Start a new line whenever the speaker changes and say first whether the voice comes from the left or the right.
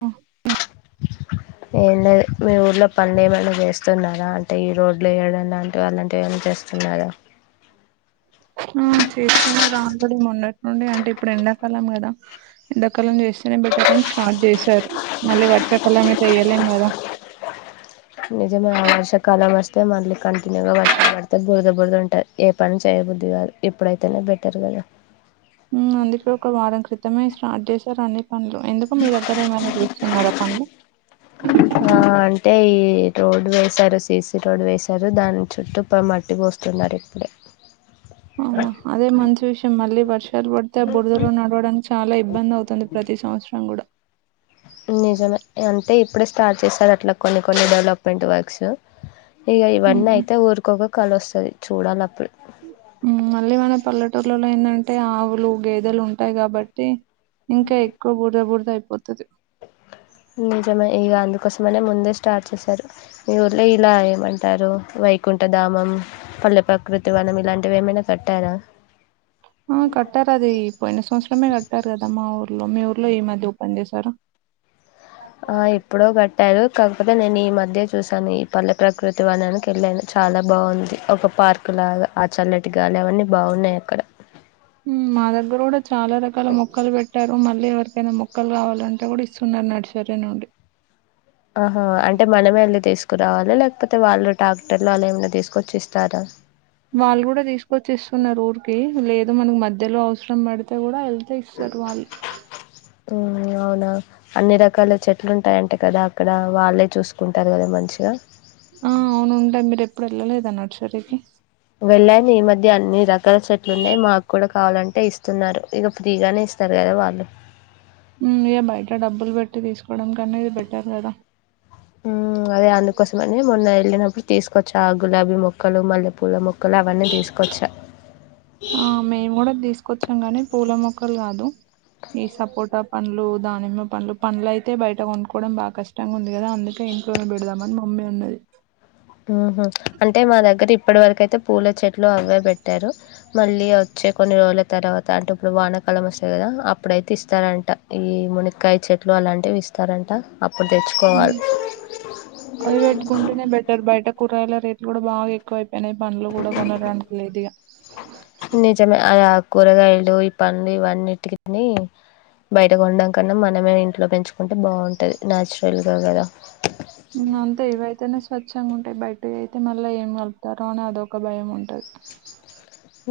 right: హా ఉ.
left: ఏంలేదు, మీ ఊర్లో పనులు ఏమైనా చేస్తున్నారా అంటే ఈ రోడ్లు ఏయడం లాంటివి అలాంటివి ఏమన్న చేస్తున్నారా.
right: ఆ చేస్తున్నారు రా ఇప్పుడే మెన్నట్ నుండి అంటే ఇప్పుడు ఎండాకాలం కదా. ఎండకాలం చేస్తేనే బెట్ టర్ అని స్టార్ట్ చేసారు. మళ్ళీ వర్షాకాలం అయితే ఎయ్యలేం కదా.
left: నిజమే ఆ వర్షాకాలం వస్తే మళ్ళీ కంటిన్యూగా వర్షం పడితే బురద బురుద ఉంటది. ఏ పని చేయబుద్ది గాదు ఇప్పుడైతేనే బెటర్ కదా.
right: ఉమ్ అందుకే ఒక వారం క్రితమే స్టార్ట్ చేశారు అన్ని. పనులు. ఎందుకు మీ దగ్గర ఏమైనా చేస్తున్నార. పనులు.
left: ఆ అంటే ఈ రోడ్డు వేసారు సీసీ రోడ్డు వేసారు. దాని చుట్టూ ఇప్ మట్టి పోస్తున్నారు ఇప్పుడే.
right: అవునా అదే మంచి విషయం. మళ్ళీ వర్షాలు పడితే బురదలో నడవడం చాలా ఇబ్బంది అవుతుంది ప్రతి సంవత్సరం గూడా.
left: నిజమే అంతే ఇప్పుడే స్టార్ట్ చేసారు అట్లా కొన్ని కొన్ని డెవలప్మెంట్ వర్క. ర్క్స్ ఇగ
right: ఉమ్,
left: ఇవన్నీ అయితే ఊరికొక కళ వస్తది చూడాలి అప్పుడు.
right: ఉమ్ మళ్ళీ మన పల్లెటూర్లలో ఏందంటే ఆవులు గేదెలు ఉంటాయి కాబట్టి. ఇంకా ఎక్కువ బుర్ద బుర్ద అయిప్
left: నిజమే ఇగందుక్ కోసమనే ముందే స్టార్ట్ చేశారు. మీ ఊళ్ళ ఇలా ఏమంటారు వైకుంఠధామం, పల్లె ప్రకృతి, వనం ఇలాంటివి ఏమైనా కట్టారా.
right: ఆ కట్టార్ అదీ పొయిన సంవత్సరమే కట్టారు గదా మా ఊర్ లో. మీ ఊర్లో ఈ మధ్య ఓపెన్ చేశారా.
left: ఆ ఎప్పుడో కట్టారు కాక్ [unintelligible] నేను ఈ మధ్య చూశాను. ఈ పల్లె ప్రకృతి వానానికి వెళ్ళాను చాలా బాగుంది. ఒక పార్క్ లాగా, ఆ చల్లటి గాలి అవన్నీ బాగున్నాయి అక్కడ.
right: ఉమ్ మా దగ్గర కూడా చాలా రకాల మొక్కలు పెట్టారు. మళ్ళీ ఎవరికైనా మొక్కల్ కావాలంటే కూడా ఇస్తున్నారు నర్సరీ నుండి.
left: ఆహా అంటే మనమే ఎళ్ళి తీస్ రావాలి లేకపోతే వాళ్ళు ట్రాక్టర్లు వాళ్ళు ఏమన్న తీసుకొచ్చి ఇస్తారా?
right: వాళ్ళు గూడ తీసుకొచ్చి ఇస్తున్నారు ఊరికి లేద్ దు మనకు మధ్యలో అవసరం పడితే కూడా వెళ్తే ఇస్తరు వాళ్ళు.
left: మ్మ్ అవునా అన్ని రకాల చెట్లు ఉంటాయంట కదా అక్కడ వాళ్ళే చూసుకుంటారు కదా మంచిగా‌.
right: ఆ అవును ఉంటది మీరె ప్పుడు ఎళ్ళలేదా నడ్చరికి
left: వెళ్ళాను ఈ మధ్య అన్ని రకాల చెట్లు ఉన్నాయి మాకు కూడ కావాలం టే ఇస్తున్నారు ఇగ ఫ్రీగానే ఇస్తారు కదా వాళ్ళు.
right: హ్మ్ [unintelligible] ట్ల డబ్బులు పెట్టి తీసుకోవడం కన్న ఇది బెటర్ కదా.
left: మ్మ్ అదే అందుకోసమని మొన్న వెళ్ళినప్పుడు తీసుకొచ్చా ఆ గులాబీ మొక్కలు, మల్లె పూల మొ క్కలు అవన్నీ తీసుకొచ్చ.
right: కొచ్చం గాని పూల మొక్కలు కాదు. ఈ సపోట పండ్లు, దానిమ్మ పండ్లు, పండ్లు అయితే బయట కొన్కోవడం బాగ కష్టంగా ఉంది కదా, అందుకే ఇంట్లోనే పెడుదం అని మమ్మీ అన్నది.
left: మ్మ్ హు అంటే మా దగ్గర ఇప్పటి వరకు అయితే పూల చెట్ ట్లు అవే పెట్టారు మళ్ళీ వచ్చే కొన్ని రోజుల తర్వాత అంటే ఇప్పుడు వానాకాలం వస్తది కదా అప్పుడైతే ఇస్తారంట. ఈ మునక్కకాయ చెట్లు అలాంటివి ఇస్తారంట. అప్పుడు తెచ్చుకోవాలి.
right: కూరయల రేట్లు కూడ బా ఎక్కువ అయి పొయినై పండ్లు కూడ కొనడానికి లేదిగా.
left: నిజమే అది ఆ కూరగాయలు ఈ పండ్లు ఇవన్నిటికిని బయట కొండం కన్న మనమే ఇంట్లో పెంచు కుంటే బాగుంటది న్యాచురల్గా కదా!
right: అంతే ఇవైతేనే స్వచ్ఛంగా ఉంటయి బయ్ టయి అయితే మళ్ళా ఏం కల్పుతరో అని అదొక భయం ఉంటది.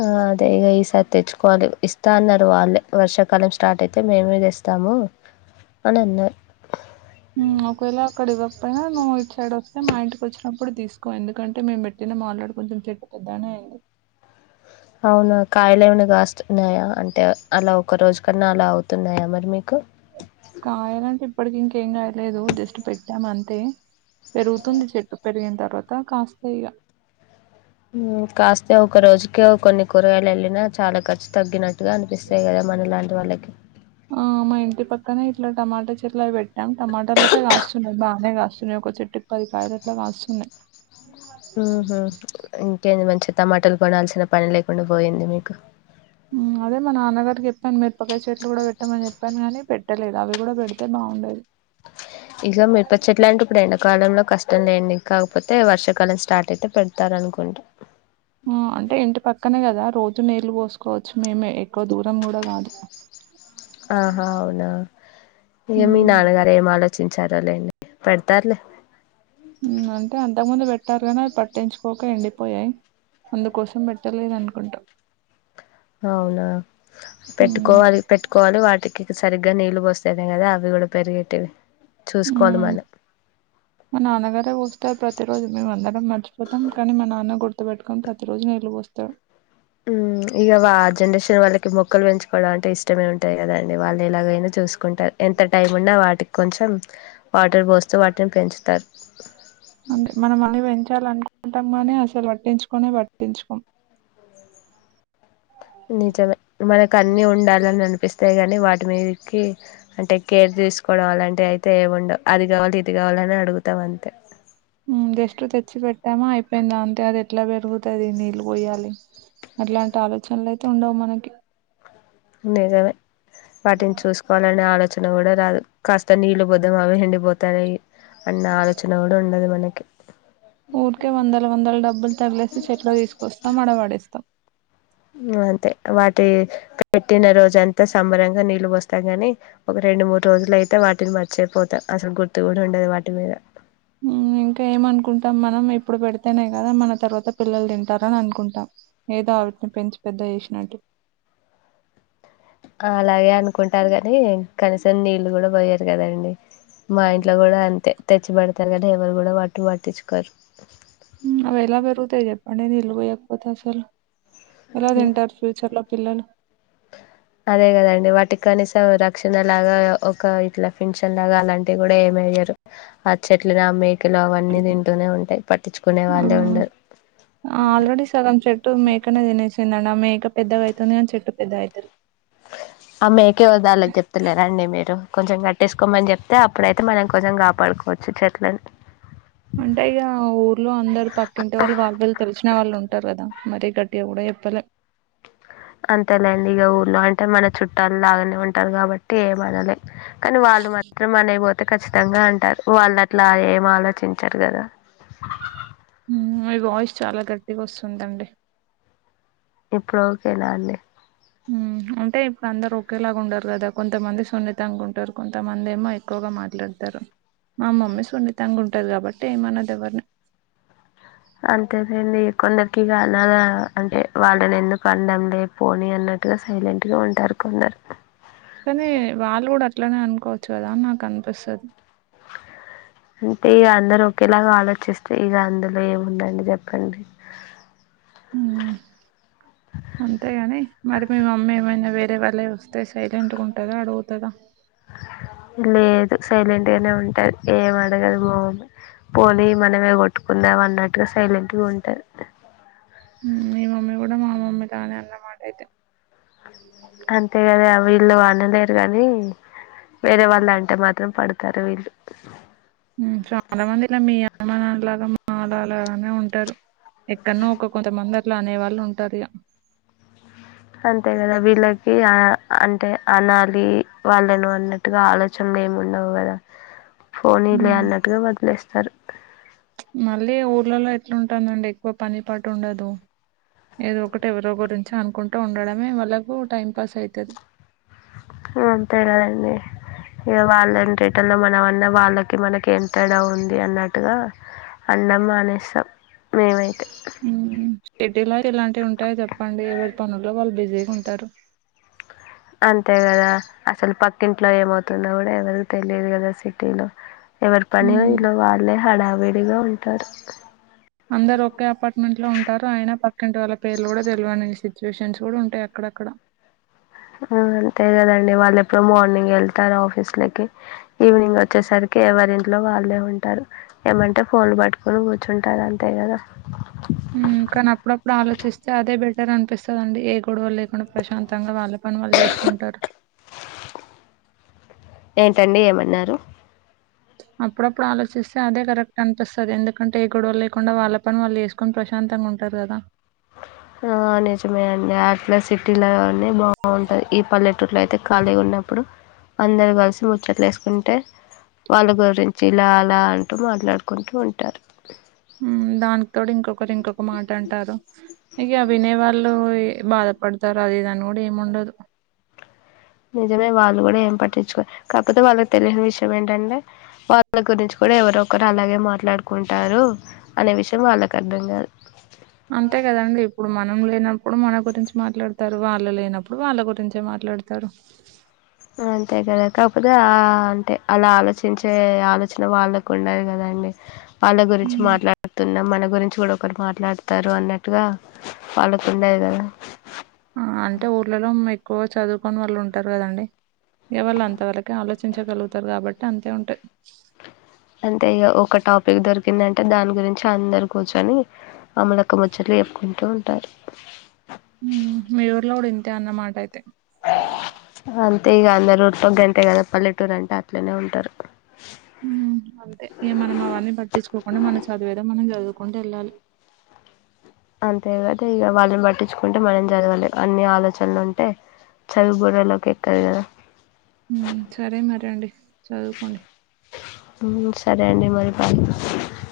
left: ఆ అదే ఇగ ఈసారి తెచ్చు కోవాలి ఇస్తా అన్నారు వాళ్ళే, వర్షాకాలం స్టార్ట్ అయితే మేమె తెస్తాము అని అన్నరు.
right: మ్మ్ ‌ఒకవేళ అక్కడ ఇవ్వకపోయినా నువ్వు ఇటు సైడ్ వస్తే మా ఇంటికి వచ్చి నప్పుడు తీసుకో ఎందుకంటే మేము పెట్టినం ఆల్రెడీ కొంచెం చెట్టు పెద్దగనే అయింది.
left: అవునా కాయలు ఏమన కాస్తున్నాయా అంటే అలా ఒక రోజు కన్న అలా అవుతున్నాయా మరి మీ
right: కాయలంటే ఇప్పటికి ఇంకెం గాయలేదు జస్ట్ పెట్టాం అంతే. పెరుగుతుంది చెట్టు పెరిగిన త ర్వాత కాస్తయి ఇగ
left: మ్మ్ కాస్తే ఒక రోజుకే కొన్ని కూరగాయలు ఎళ్ళినా చాలా ఖర్చు తగ్గినట్టుగా అనిపిస్తాయి కదా మనలాంటి వాళ్ళకి.
right: ఆ మా ఇంటి పక్కనే ఇట్లా టమాటా చెట్లవి పెట్టాం టమాటాలు ఐతే కాస్తున్నాయి బానే కాస్తున్నాయి ఒక చెట్టుకి పది కాయలు అట్లా కాస్తున్నాయి
left: ఉహూ ఇంకేది మంచిది టమాటాలు కొనాల్సిన పని లేకుండా పోయింది మీకు
right: అదే మ నాన్న గారు తను మిరపకాయ చెట్లు కూడా పెట్టమని చెప్పాను కానీ పె ట్టలేదు అవి కూడా పెడితే బావుండేది
left: ఈ సారి మిరప చెట్లంటే ఇప్పుడు ఎండ కాలంలో కష్టం లేండి కాకపోతే వర్షాకాలం స్టార్ట్ అయితే పెడతారునుకుంటా
right: మ్మ్ అంటే ఇంటి పక్కనే కదా రోజు నీళ్ళు పోసుకోవచ్చు మేమే ఎక్కువ దూరం కూడ కాదు
left: ఆహా అవునా ఇగ మీ
right: ఉమ్
left: నాన్నగారు ఏం ఆలోచించారో లేండి పెడతారులే
right: మ్మ్ అంటే అంతకు ముందు పెట్టారుగాని అవి పట్టించుకోక ఎండి పోయాయి అందుకోసం పెట్టలేదనుకుంటా
left: అవునా
right: ఉమ్
left: పెట్టుకోవాలి పెట్టుకోవాలి వాటికి సరి గ్గా నీళ్లు పోస్తేనే కదా అవి కూడా పెరిగేటివి చూసుకోవాలి
right: మ్మ్
left: మనం.
right: మా నాన్నగారే పోస్తారు ప్రతి రోజు మేము అందరం మర్చిపోతాం కానీ మా నాన్న గుర్త్ తు పెట్టుకొని ప్రతి రోజు నీళ్ళు పోస్తారు
left: మ్మ్ ఇంగ వా జనరేషన్ వాళ్ళకి మొక్కలు వెంచు కోడమంటే అంటే ఇష్టమే ఉంటది కదండి వాళ్ళు ఎలాగైనా చూసుకుంటారు ఎంత టైం ఉన్నా వాటికి కొంచెం వాటర్ పోస్తూ వాటిని పెంచు టర్
right: అంటే మనం మళ్ళీ పెంచాలనుకుంటాం కానీ అసలు పట్టించు కునే పట్టించుకోం
left: నిజమే మనకు అన్ని ఉండాలని అనిపిస్తాయి గా లే వాటి మీదకి అంటే కేర్ తీసుకోవడం అలాంటివి అయితే ఏముండవ్ అది కావాలి ఇది కావాలని అడుగుతాం అంతే
right: త్తామా అయిపోయిందా అంతే అది ఎట్లా పెరుగుతుది నీళ్ళు పొయ్యాలి అట్లాంటి ఆలోచనలు అయితే ఉండవు మనకి
left: నిజమే వాటిని చూసుకోవాలని ఆలో చన కూడా రాదు కాస్త నీళ్లు పోద్దాం అవి ఎండిపోతాయి అన్న ఆలోచన కూడా ఉండదు వాళ్ళకి
right: ఊరికే వందల వందల డబ్బులు తగిలేసి చెట్లు తీసుకొస్తాం అడవాడేస్తాం
left: అంతే వాటి పెట్టినరోజ అంతా సంబరంగా నీళ్లు పోస్తాం గాని ఒక రెండు మూడు రోజులు అయితే వాటిని మర్చేపోతాం అసలు గుర్తు కూడా ఉండదు వాటి మీద
right: ఇంకా ఏమనుకుంటాం మనం ఇప్పుడు పెడితేనేయి కదా మన తర్వాత పిల్లలు తింటారని అనుకుంటాం ఏదో అవిటిని పెంచి పెద్ద చేసినట్టు
left: అలాగే అనుకుంటారు గ నీ కనీసం నీళ్ళు కూడా పోయరు కదండి మా ఇంట్లో కూడా అంతే తెచ్చి పెడుత్ తరు గనీ ఎవరు కూడా వాటు వట్టించుకోరు
right: అవి ఎలా పెరుగుతాయి చెప్పండి నీళ్లు పోయాక పోతే అసలు ఎలా తింటారు ఫ్యూచర్ లో పిల్లలు
left: అదే కదండి వాటికనీస రక్షణ లాగా ఒక ఇట్లా ఫింషన్ లాగా అలాంటివి కూడా ఏమయ్యారు ఆ చెట్లు మేకలు అవన్నీ తింటూనే ఉంటాయి పట్టించుకునే వాళ్ళే ఉండరు
right: ఆ ఆల్రెడీ సగం చెట్టు మేకనే తినేసిందండీ ఆ మే పెద్దగావుతుంది చెట్టు పెద్ద అయితది
left: అమ్మ ఏకేవదలోకి చెప్తలేరండి మీరు కొంచెం కట్టేసుకోమని చెప్తే అప్పుడైతే మనం కొంచెం కాపాడుకోవచ్చు చెట్లని
right: అంటే ఇగ ఊర్లో అందరు పక్కింటి వాళ్ళు వాళ్ళళ్ళు తెలిసిన వాళ్ళు ఉంటారు కదా మరి గట్టిగా కూడా ఎప్పలే
left: అంతేలేండి ఇగ ఊర్లో అంటే మన చుట్టాలు లాగానే ఉంటారు కాబట్టి ఏమనలే కానీ వాళ్ళు మాత్రం అనైపోతు అయితే ఖచ్చితంగా అంటారు వాళ్ళు అట్లా ఏం ఆలోచించరు కదా
right: మీ వాయిస్ చాలా గట్టిగా వస్తుందండి
left: ఇప్పుడు ఓకేనా అండి
right: ఉహ్ అంటే ఇప్పుడు అందరు ఒకేలాగా ఉండరు కదా కొంతమంది సున్నితంగా ఉంటారు కొంతమంది ఏమో ఎక్కువగా మాట్లాడతారు మా మమ్మీ సున్నితంగ ఉంటు ఉంటది కాబట్టి ఏమన్నది ఎవరిని
left: అంతేలెండి కొందరికి కాలాల అంటే వాళ్ళని ఎందుకు అనడం లే పోని అన్నట్టుగా సైలెంట్ గా ఉంటారు కొందరు
right: కానీ వాళ్ళు కూడా అట్లనే అనుకోవచ్చు కదా అని నాకు అనిపిస్తాది
left: అంటే ఇక అందరు ఒకేలాగా ఆలోచిస్తే ఇక అందులో ఏముందండి చెప్పండి.
right: ఉమ్ అడిగే వాళ్ళ వస్తే సైలెంట్ గా ఉంటుందా అడుగుతదా
left: లేదు సైలెంట్ గానే ఉంటాది ఏం అడగదు మా మమ్మి పోని మనమే కొట్టుకుందామ అన్నట్టు అటుగా సైలెంట్ గా ఉంటాది
right: ఆహ్ మీ మమ్మీ కూడా మా మమ్మీ లాగే అనమాట అయితే
left: అంతే కదా వీల్లు వాళ్లులేరు గాని వేరే వాళ్ళ అంటే మాత్రం పడుతు కరివిలు
right: ఆహ్ చాలా మందిల మీ మీ అమ్మానాన్నల లాగా మా అమ్మానాన్నలు కూడా ఉంటారు. ఎక్కన్నో ఒక కొంతమంది అట్లా అనే వాళ్ళు ఉంటారు ఇగా
left: అంతే కదా వీలకి ఇగా అంటే అనాలి వాళ్ళను అన్నట్టుగా ఆలోచనలు ఏమి ఉండవు కదా ఫోని లే అన్నట్టుగా వదిలేస్తారు.
right: మళ్ళీ ఊళ్ళలో ఎట్లాంటుందండి ఎక్కువ పని పాటు ఉండదు ఏదో ఒకటి ఎవరో గురించి అనుకుంటూ ఉండడమే వాళ్ళకు టైంపాస్ అయితాది.
left: అంతే కదండి ఇక వాళ్ళన్ని రీటన్లో మనమన్న వాళ్ళకి మనకి ఎమ్ తేడా ఉంది అన్నట్టుగా అన్నం మానేస్తాం మేమైతే
right: ఆహ్ సిటి లో ఇలాంటి ఉంటాయి చెప్ప ప్పండి ఎవరి పనుల్లో వాళ్ళు బిజీగా ఉంటారు.
left: అంతే కదా అసలు పక్క ఇంట్లో ఏమవుతుందో కూడా ఎవరికి తెలియదు కదా సిటీలో ఎవరు పని
right: ఉమ్
left: వీళ్ళు వాలె హడావీడిగా ఉంటారు
right: అందరు ఒకే అపార్ట్మెంట్ లో ఉంటారు ఆయన పక్కింటి వాళ్ళ పేర్లు కూడా తెలివనిచి సిచ్యేషన్స్ కూడా ఉంటాయి అక్కడక్కడ
left: అంతే కదండి వాళ్ళు ఎప్పుడు మార్నింగ్ వెళ్తారు ఆఫీస్లకి ఈవినింగ్ వచ్చేసరికి ఎవరింట్లో వాళ్ళే ఉంటారు ఏమంటే ఫోన్లు పట్టుకొని కూర్చుంటారు అంతే కదా
right: ఆహ్ కానీ అప్పుడప్పుడు ఆలోచిస్తే అదే బెటర్ అనిపిస్తాదండి ఏ గొడవ లేకుండా ప్రశాంతంగా వాళ్ళ పని వాళ్ళు చేసుకుంటారు
left: ఏంటండి ఏమన్నారు
right: అప్పుడప్పుడు ఆలోచిస్తే అదే కరెక్ట్ అనిపిస్తాది ఎందుకంటే ఏ గొడవలు లేకుండా వాళ్ళ పని వాళ్ళు వసుకొని ప్రశాంతంగా ఉంటారు కదా
left: ఆహ్ నిజమే అండి అట్లా సిటీలోనే బాగుంటాది ఈ పల్లెటూర్లో అయితే ఖాళీగా ఉన్నప్పుడు అందరు కలిసి ముచ్చట్లు వేసుకుంటే వాళ్ళ గురించి ఇలా అలా అంటూ మాట్లాడుకుంటూ ఉంటారు.
right: ఆహ్ దానికి తోడు ఇంకొ ఒకరు ఇంకొక మాట అంటారు ఇగా వినే వాళ్ళు భాధపడతారు అది ఇది అని కూడా ఏమి ఉండదు
left: నిజమే వాళ్ళు కూడా ఏం పట్టించుకో కాకపోతే వాళ్ళకి తెలీని విషయం ఏంటంటే వాళ్ళ గురించి కూడా ఎవరో ఒకరు అలాగే మాట్లాడుకుంటారు అనే విషయం వాళ్ళకు అర్థం కాదు
right: అంతే కదండి ఇప్పుడు మన మనం లేనప్పుడు మన గురించి మాట్లాడతారు వాళ్ళ లేనప్పుడు వాళ్ళ గురించే మాట్లాడతారు
left: అంతే కదా కాకపోతే ఆ అంటే అలా ఆలోచించే ఆలోచన వాళ్ళకు ఉండదు కదండి వాళ్ళ గురించి
right: ఉమ్.
left: మాట్లాడుతున్నాం మ ళ్ళ గురించి కూడా ఒకరు మాట్లాడుతారు అన్నట్టుగా వాళ్ళకుండది కదా
right: ఆ అంటే ఊర్లలో ఉన్నయి కో చదువుకొని వాళ్ళు ఉంటారు కదండి ఈ వాళ్ళు అంతవరకే ఆలోచించగలుగుతారు కాబట్టి అంతే ఉంటాయి
left: అంతే ఇగ ఒక టాపిక్ దొరికిందంటే దాని గురించి అందరూ కూర్చొని అమ్మలక్క ముచ్చట్లు చెప్పుకుంటూ ఉంటారు
right: తే అన్నమాటైతే
left: ప్చ్ అరంత్ తే ఇగ అందరూ పగ్గ్ అంతే కదా పల్లెటూరు అంటే అట్లనే ఉంటారు.
right: హ్మ్ అంతే ఇగ మనం అవన్నీ పట్టించుకోకుండా, మన చదివేదా మనం చదువుకుంటూ వెళ్ళాలి.
left: అంతే కదా ఇగ వాళ్ళని పట్టించుకుంటే మనం చదవలే అన్ని ఆలోచనలుంటే చదువు బుర్రలోకి ఎక్కదు కదా
right: ఊ సరే మరి అండి చదువుకోండి
left: సరే అండి మరి పనికిపోత్